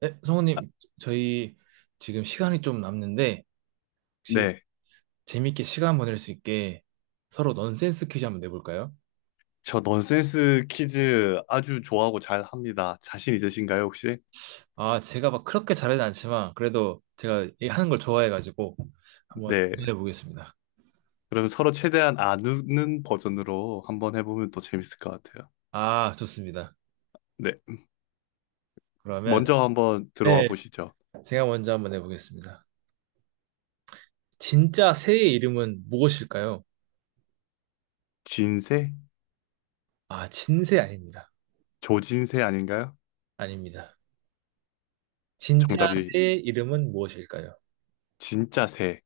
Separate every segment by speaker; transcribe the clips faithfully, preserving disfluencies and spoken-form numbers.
Speaker 1: 네, 성우님, 저희 지금 시간이 좀 남는데, 혹시
Speaker 2: 네.
Speaker 1: 재밌게 시간 보낼 수 있게 서로 넌센스 퀴즈 한번 내볼까요?
Speaker 2: 저 넌센스 퀴즈 아주 좋아하고 잘 합니다. 자신 있으신가요, 혹시?
Speaker 1: 아, 제가 막 그렇게 잘하진 않지만, 그래도 제가 이 하는 걸 좋아해가지고, 한번
Speaker 2: 네.
Speaker 1: 해보겠습니다.
Speaker 2: 그럼 서로 최대한 아는 버전으로 한번 해보면 또 재밌을 것 같아요.
Speaker 1: 아, 좋습니다.
Speaker 2: 네.
Speaker 1: 그러면,
Speaker 2: 먼저 한번 들어와
Speaker 1: 네,
Speaker 2: 보시죠.
Speaker 1: 제가 먼저 한번 해보겠습니다. 진짜 새의 이름은 무엇일까요?
Speaker 2: 진새?
Speaker 1: 아, 진새 아닙니다.
Speaker 2: 조진새 아닌가요?
Speaker 1: 아닙니다. 진짜
Speaker 2: 정답이
Speaker 1: 새의 이름은 무엇일까요?
Speaker 2: 진짜 새.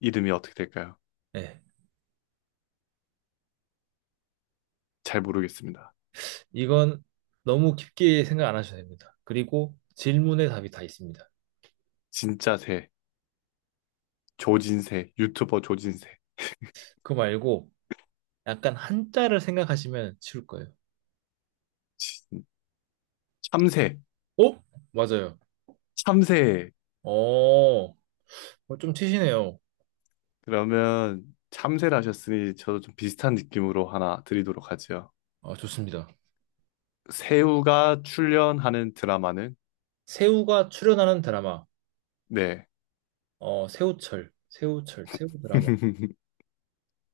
Speaker 2: 이름이 어떻게 될까요?
Speaker 1: 네.
Speaker 2: 잘 모르겠습니다.
Speaker 1: 이건 너무 깊게 생각 안 하셔도 됩니다. 그리고 질문에 답이 다 있습니다.
Speaker 2: 진짜 새. 조진새. 유튜버 조진새.
Speaker 1: 그거 말고 약간 한자를 생각하시면 쉬울 거예요.
Speaker 2: 진- 참새.
Speaker 1: 어? 맞아요.
Speaker 2: 참새.
Speaker 1: 어, 어, 좀 치시네요.
Speaker 2: 그러면 참새를 하셨으니 저도 좀 비슷한 느낌으로 하나 드리도록 하죠.
Speaker 1: 아, 좋습니다.
Speaker 2: 새우가 출연하는 드라마는?
Speaker 1: 새우가 출연하는 드라마.
Speaker 2: 네.
Speaker 1: 어, 새우철, 새우철, 새우 드라마.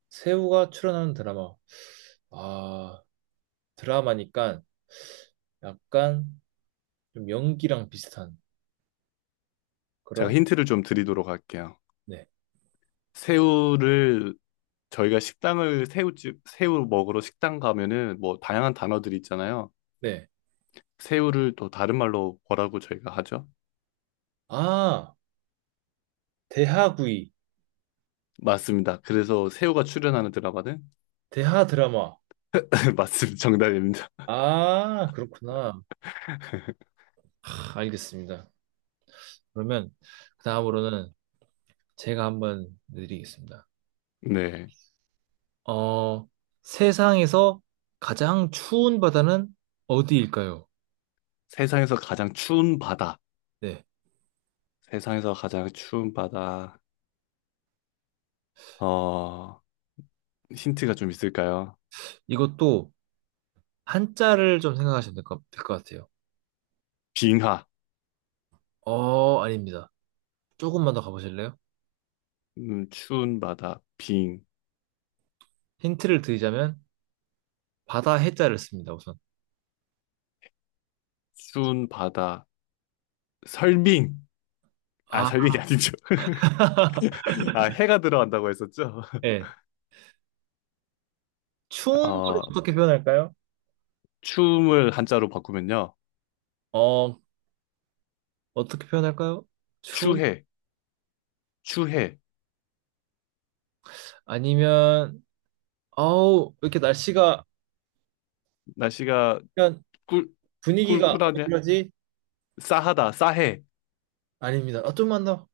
Speaker 1: 새우가 출연하는 드라마. 아, 드라마니까 약간 좀 연기랑 비슷한
Speaker 2: 제가
Speaker 1: 그런,
Speaker 2: 힌트를 좀 드리도록 할게요.
Speaker 1: 네,
Speaker 2: 새우를 저희가 식당을 새우집 새우 먹으러 식당 가면은 뭐 다양한 단어들이 있잖아요.
Speaker 1: 네.
Speaker 2: 새우를 또 다른 말로 뭐라고 저희가 하죠?
Speaker 1: 아, 대하구이,
Speaker 2: 맞습니다. 그래서 새우가 출연하는 드라마는
Speaker 1: 대하 드라마.
Speaker 2: 맞습니다. 정답입니다.
Speaker 1: 아, 그렇구나. 하, 알겠습니다. 그러면 그 다음으로는 제가 한번 드리겠습니다.
Speaker 2: 네.
Speaker 1: 어, 세상에서 가장 추운 바다는 어디일까요?
Speaker 2: 세상에서 가장 추운 바다.
Speaker 1: 네.
Speaker 2: 세상에서 가장 추운 바다. 어, 힌트가 좀 있을까요?
Speaker 1: 이것도 한자를 좀 생각하시면 될 것, 될것 같아요.
Speaker 2: 빙하.
Speaker 1: 어, 아닙니다. 조금만 더 가보실래요?
Speaker 2: 음, 추운 바다, 빙.
Speaker 1: 힌트를 드리자면 바다 해자를 씁니다, 우선.
Speaker 2: 추운 바다, 설빙. 아,
Speaker 1: 아,
Speaker 2: 설빙이 아니죠. 아, 해가 들어간다고 했었죠?
Speaker 1: 예. 추운 걸
Speaker 2: 어,
Speaker 1: 어떻게 표현할까요?
Speaker 2: 춤을 한자로 바꾸면요.
Speaker 1: 어, 어떻게 표현할까요? 추운?
Speaker 2: 추해, 추해.
Speaker 1: 아니면 어우, 왜 이렇게 날씨가
Speaker 2: 날씨가
Speaker 1: 그냥
Speaker 2: 꿀,
Speaker 1: 분위기가 왜
Speaker 2: 꿀꿀하냐?
Speaker 1: 이러지?
Speaker 2: 싸하다, 싸해.
Speaker 1: 아닙니다. 아, 좀만 더.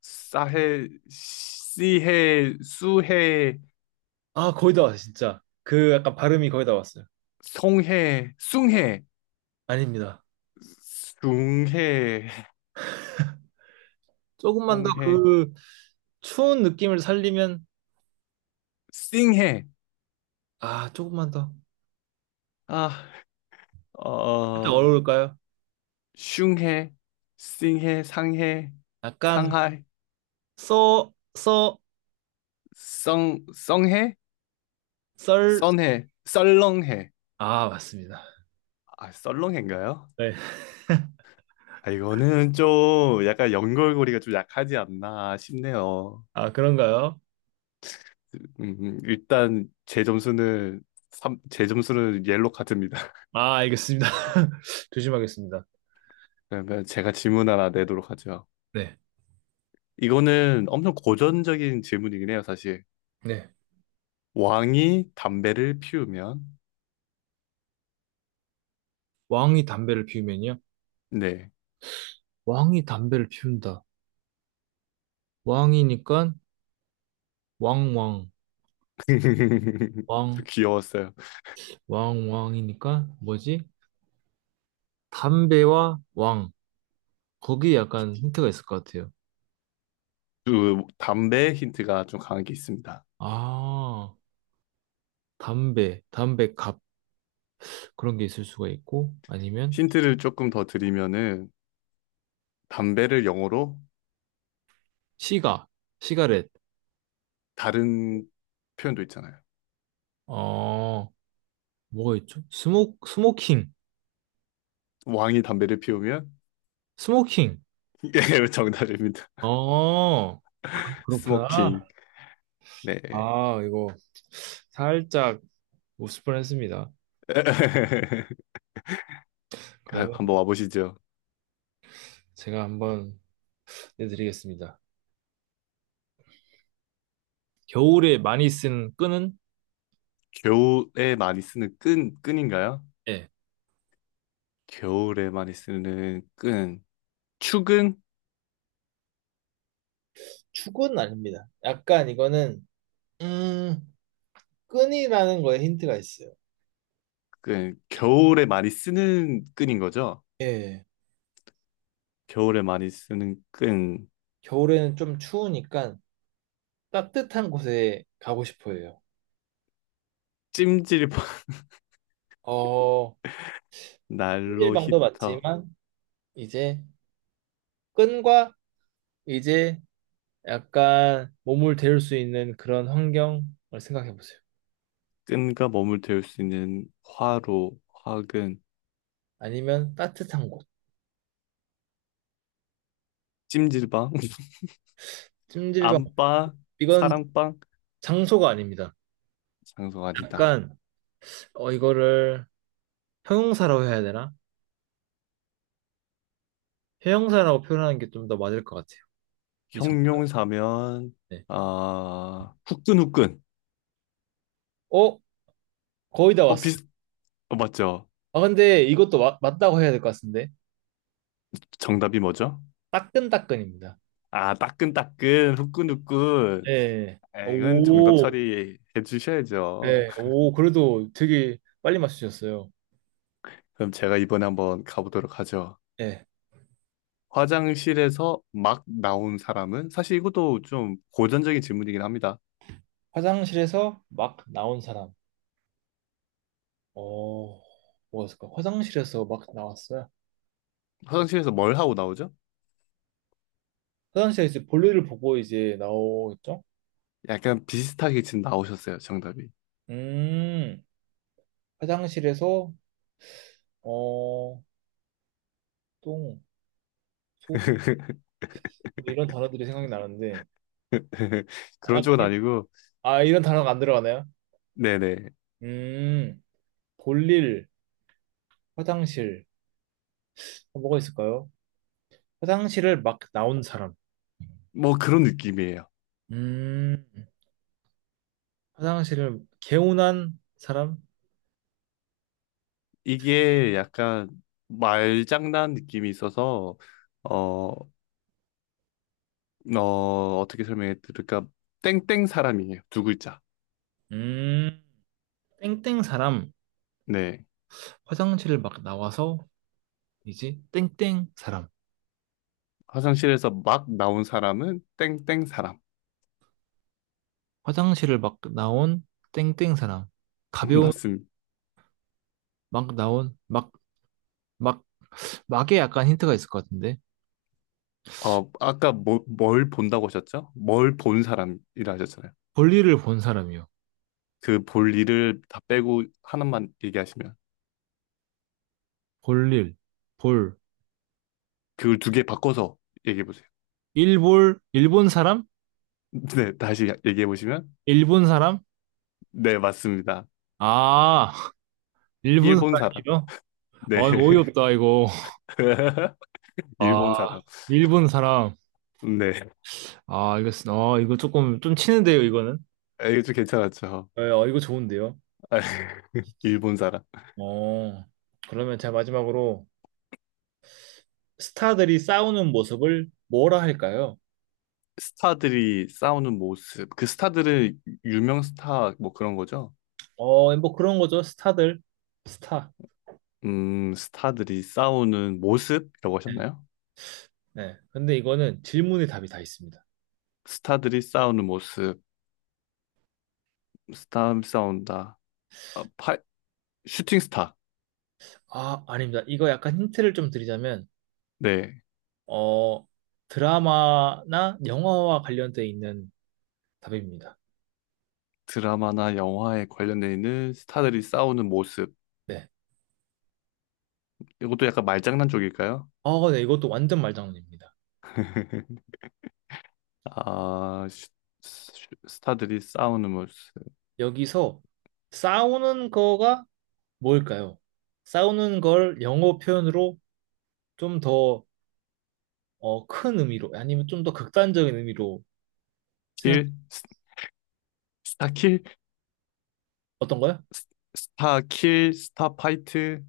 Speaker 2: 싸해, 씨해, 수해,
Speaker 1: 아, 거의 다 왔어요, 진짜. 그 약간 발음이 거의 다 왔어요.
Speaker 2: 송해, 숭해,
Speaker 1: 아닙니다.
Speaker 2: 숭해,
Speaker 1: 조금만 더
Speaker 2: 송해,
Speaker 1: 그 추운 느낌을 살리면
Speaker 2: 씽해.
Speaker 1: 아, 조금만 더.
Speaker 2: 아,
Speaker 1: 그렇게
Speaker 2: 어,
Speaker 1: 어려울까요?
Speaker 2: 슝해, 싱해, 상해,
Speaker 1: 약간
Speaker 2: 상하이,
Speaker 1: 써, 써,
Speaker 2: 성, 성해,
Speaker 1: 썰.
Speaker 2: 선해, 썰렁해.
Speaker 1: 아, 맞습니다.
Speaker 2: 아, 썰렁해인가요?
Speaker 1: 네.
Speaker 2: 아, 이거는 좀 약간 연결고리가 좀 약하지 않나 싶네요.
Speaker 1: 아, 그런가요?
Speaker 2: 음, 음, 일단 제 점수는 삼제 점수는 옐로 카드입니다.
Speaker 1: 아, 알겠습니다. 조심하겠습니다.
Speaker 2: 그러면 제가 질문 하나 내도록 하죠.
Speaker 1: 네.
Speaker 2: 이거는 엄청 고전적인 질문이긴 해요, 사실.
Speaker 1: 네.
Speaker 2: 왕이 담배를 피우면
Speaker 1: 왕이 담배를 피우면요.
Speaker 2: 네.
Speaker 1: 왕이 담배를 피운다. 왕이니까 왕왕
Speaker 2: 저
Speaker 1: 왕.
Speaker 2: 귀여웠어요.
Speaker 1: 왕왕이니까 뭐지? 담배와 왕. 거기에 약간 힌트가 있을 것 같아요.
Speaker 2: 그 담배 힌트가 좀 강하게 있습니다.
Speaker 1: 아, 담배, 담배갑 그런 게 있을 수가 있고 아니면
Speaker 2: 힌트를 조금 더 드리면은 담배를 영어로
Speaker 1: 시가, 시가렛.
Speaker 2: 다른 표현도 있잖아요.
Speaker 1: 어, 뭐가 있죠? 스모 스모킹,
Speaker 2: 왕이 담배를 피우면
Speaker 1: 스모킹.
Speaker 2: 예, 정답입니다.
Speaker 1: 어, 그렇구나.
Speaker 2: 스모킹. 네.
Speaker 1: 아, 이거 살짝 웃을 뻔했습니다. 그러면
Speaker 2: 한번 와보시죠.
Speaker 1: 제가 한번 내드리겠습니다. 겨울에 많이 쓴 끈은?
Speaker 2: 겨울에 많이 쓰는 끈, 끈인가요?
Speaker 1: 예.
Speaker 2: 겨울에 많이 쓰는 끈. 축은
Speaker 1: 축은 아닙니다. 약간 이거는 음, 끈이라는 거에 힌트가 있어요.
Speaker 2: 끈. 겨울에 많이 쓰는 끈인 거죠?
Speaker 1: 예.
Speaker 2: 겨울에 많이 쓰는 끈.
Speaker 1: 겨울에는 좀 추우니까 따뜻한 곳에 가고 싶어 해요.
Speaker 2: 찜질방,
Speaker 1: 어,
Speaker 2: 난로
Speaker 1: 손질방도
Speaker 2: 히터.
Speaker 1: 맞지만, 이제 끈과 이제 약간 몸을 데울 수 있는 그런 환경을 생각해 보세요.
Speaker 2: 끈과 몸을 데울 수 있는 화로, 화근,
Speaker 1: 아니면 따뜻한 곳.
Speaker 2: 찜질방,
Speaker 1: 찜질방.
Speaker 2: 안방,
Speaker 1: 이건
Speaker 2: 사랑방,
Speaker 1: 장소가 아닙니다.
Speaker 2: 장소가 아니다.
Speaker 1: 약간, 어, 이거를 형용사라고 해야 되나? 형용사라고 표현하는 게 좀 더 맞을 것 같아요. 이 정답.
Speaker 2: 형용사면
Speaker 1: 네.
Speaker 2: 아 후끈후끈.
Speaker 1: 어? 거의 다
Speaker 2: 어
Speaker 1: 왔어.
Speaker 2: 비슷 어 맞죠?
Speaker 1: 아, 근데 이것도 맞, 맞다고 해야 될 것 같은데.
Speaker 2: 정답이 뭐죠?
Speaker 1: 따끈따끈입니다.
Speaker 2: 아 따끈따끈 후끈후끈.
Speaker 1: 예.
Speaker 2: 아, 이건 정답
Speaker 1: 오,
Speaker 2: 처리해 주셔야죠.
Speaker 1: 네, 오, 그래도 되게 빨리 맞추셨어요.
Speaker 2: 그럼 제가 이번에 한번 가보도록 하죠.
Speaker 1: 예.
Speaker 2: 화장실에서 막 나온 사람은 사실 이것도 좀 고전적인 질문이긴 합니다.
Speaker 1: 화장실에서 막 나온 사람. 어, 뭐였을까? 화장실에서 막 나왔어요.
Speaker 2: 화장실에서 뭘 하고 나오죠?
Speaker 1: 화장실에서 이제 볼일을 보고 이제 나오겠죠?
Speaker 2: 약간 비슷하게 지금 나오셨어요, 정답이.
Speaker 1: 음, 화장실에서, 어, 똥, 소변, 뭐 이런 단어들이 생각이 나는데. 아,
Speaker 2: 그런 쪽은 아니고,
Speaker 1: 아, 이런 단어가 안 들어가나요?
Speaker 2: 네네.
Speaker 1: 음, 볼일, 화장실. 뭐가 있을까요? 화장실을 막 나온 사람.
Speaker 2: 뭐 그런 느낌이에요.
Speaker 1: 음, 화장실을 개운한 사람?
Speaker 2: 이게 약간 말장난 느낌이 있어서, 어, 어, 어떻게 설명해 드릴까? 땡땡 사람이에요. 두 글자.
Speaker 1: 음, 땡땡 사람.
Speaker 2: 네.
Speaker 1: 화장실을 막 나와서 이제 땡땡 사람.
Speaker 2: 화장실에서 막 나온 사람은 땡땡 사람.
Speaker 1: 화장실을 막 나온 땡땡 사람. 가벼운
Speaker 2: 맞습니다.
Speaker 1: 막 나온 막, 막, 막에 약간 힌트가 있을 것 같은데.
Speaker 2: 어, 아까 뭐, 뭘 본다고 하셨죠? 뭘 본 사람이라 하셨잖아요.
Speaker 1: 볼일을 본 사람이요.
Speaker 2: 그 볼 일을 다 빼고 하나만 얘기하시면.
Speaker 1: 볼일, 볼,
Speaker 2: 그걸 두 개 바꿔서 얘기해 보세요.
Speaker 1: 일볼, 일본 사람?
Speaker 2: 네, 다시 얘기해 보시면
Speaker 1: 일본 사람?
Speaker 2: 네, 맞습니다.
Speaker 1: 아, 일본
Speaker 2: 일본 사람.
Speaker 1: 사람이요?
Speaker 2: 네.
Speaker 1: 와, 이거 어이없다, 이거.
Speaker 2: 일본
Speaker 1: 아,
Speaker 2: 사람.
Speaker 1: 일본 사람.
Speaker 2: 네.
Speaker 1: 아, 이거, 쓰- 아, 이거 조금, 좀 치는데요, 이거는?
Speaker 2: 아, 이거 좀 괜찮았죠.
Speaker 1: 네, 어, 이거 좋은데요?
Speaker 2: 아, 일본 사람.
Speaker 1: 어, 그러면 제가 마지막으로 스타들이 싸우는 모습을 뭐라 할까요?
Speaker 2: 스타들이 싸우는 모습. 그 스타들은 유명 스타 뭐 그런 거죠?
Speaker 1: 어, 뭐 그런 거죠. 스타들. 스타.
Speaker 2: 음, 스타들이 싸우는 모습이라고
Speaker 1: 네.
Speaker 2: 하셨나요?
Speaker 1: 네. 근데 이거는 질문의 답이 다 있습니다.
Speaker 2: 스타들이 싸우는 모습. 스타 싸운다. 아, 파, 슈팅 스타.
Speaker 1: 아, 아닙니다. 이거 약간 힌트를 좀 드리자면,
Speaker 2: 네.
Speaker 1: 어, 드라마나 영화와 관련돼 있는 답입니다.
Speaker 2: 드라마나 영화에 관련돼 있는 스타들이 싸우는 모습.
Speaker 1: 네.
Speaker 2: 이것도 약간 말장난 쪽일까요?
Speaker 1: 어, 네. 이것도 완전 말장난입니다.
Speaker 2: 아, 슈- 슈- 스타들이 싸우는 모습.
Speaker 1: 여기서 싸우는 거가 뭘까요? 싸우는 걸 영어 표현으로 좀 더, 어, 큰 의미로, 아니면 좀 더 극단적인 의미로 생각,
Speaker 2: 킬, 스- 스타킬,
Speaker 1: 어떤 거요?
Speaker 2: 스타킬, 스타파이트,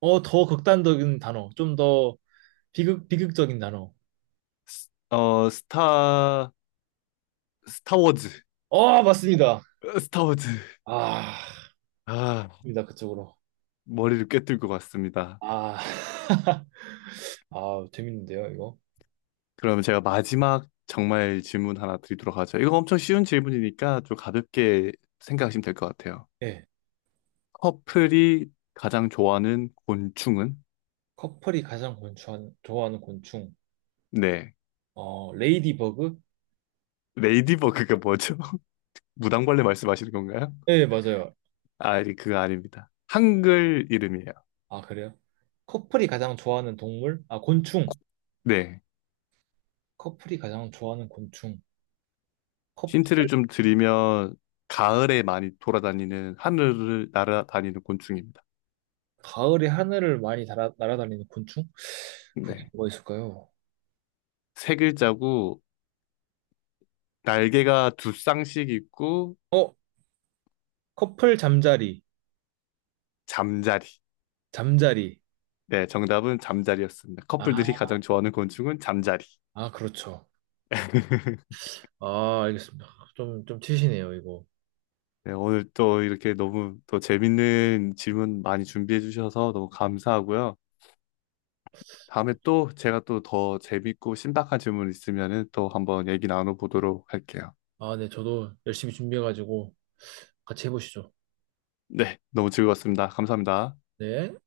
Speaker 1: 어, 더 극단적인 단어, 좀 더 비극, 비극적인 단어.
Speaker 2: 어, 스타, 스타워즈,
Speaker 1: 어, 맞습니다.
Speaker 2: 스타워즈.
Speaker 1: 아,
Speaker 2: 아,
Speaker 1: 맞습니다. 그쪽으로.
Speaker 2: 머리를 꿰뚫 것 같습니다.
Speaker 1: 아, 아, 재밌는데요, 이거?
Speaker 2: 그러면 제가 마지막 정말 질문 하나 드리도록 하죠. 이거 엄청 쉬운 질문이니까 좀 가볍게 생각하시면 될 것 같아요.
Speaker 1: 예.
Speaker 2: 커플이 가장 좋아하는 곤충은?
Speaker 1: 커플이 가장 곤충한- 좋아하는 곤충.
Speaker 2: 네.
Speaker 1: 어, 레이디버그?
Speaker 2: 레이디버그가 뭐죠? 무당벌레 말씀하시는 건가요?
Speaker 1: 예, 맞아요.
Speaker 2: 아, 아니, 그거 아닙니다. 한글 이름이에요.
Speaker 1: 아, 그래요? 커플이 가장 좋아하는 동물? 아, 곤충.
Speaker 2: 네.
Speaker 1: 커플이 가장 좋아하는 곤충.
Speaker 2: 힌트를
Speaker 1: 커플.
Speaker 2: 좀 드리면, 가을에 많이 돌아다니는, 하늘을 날아다니는 곤충입니다.
Speaker 1: 가을에 하늘을 많이 아 날아다니는 곤충? 그게
Speaker 2: 네.
Speaker 1: 뭐가 있을까요?
Speaker 2: 세 글자고, 날개가 두 쌍씩 있고,
Speaker 1: 어, 커플 잠자리,
Speaker 2: 잠자리.
Speaker 1: 잠자리.
Speaker 2: 네, 정답은 잠자리였습니다.
Speaker 1: 아,
Speaker 2: 커플들이 가장 좋아하는 곤충은 잠자리.
Speaker 1: 아, 그렇죠. 아, 알겠습니다. 좀, 좀 치시네요, 이거.
Speaker 2: 네, 오늘 또 이렇게 너무 또 재밌는 질문 많이 준비해 주셔서 너무 감사하고요. 다음에 또 제가 또 더 재밌고 신박한 질문 있으면은 또 한번 얘기 나눠보도록 할게요.
Speaker 1: 아, 네, 저도 열심히 준비해가지고 같이 해보시죠.
Speaker 2: 네, 너무 즐거웠습니다. 감사합니다.
Speaker 1: 네.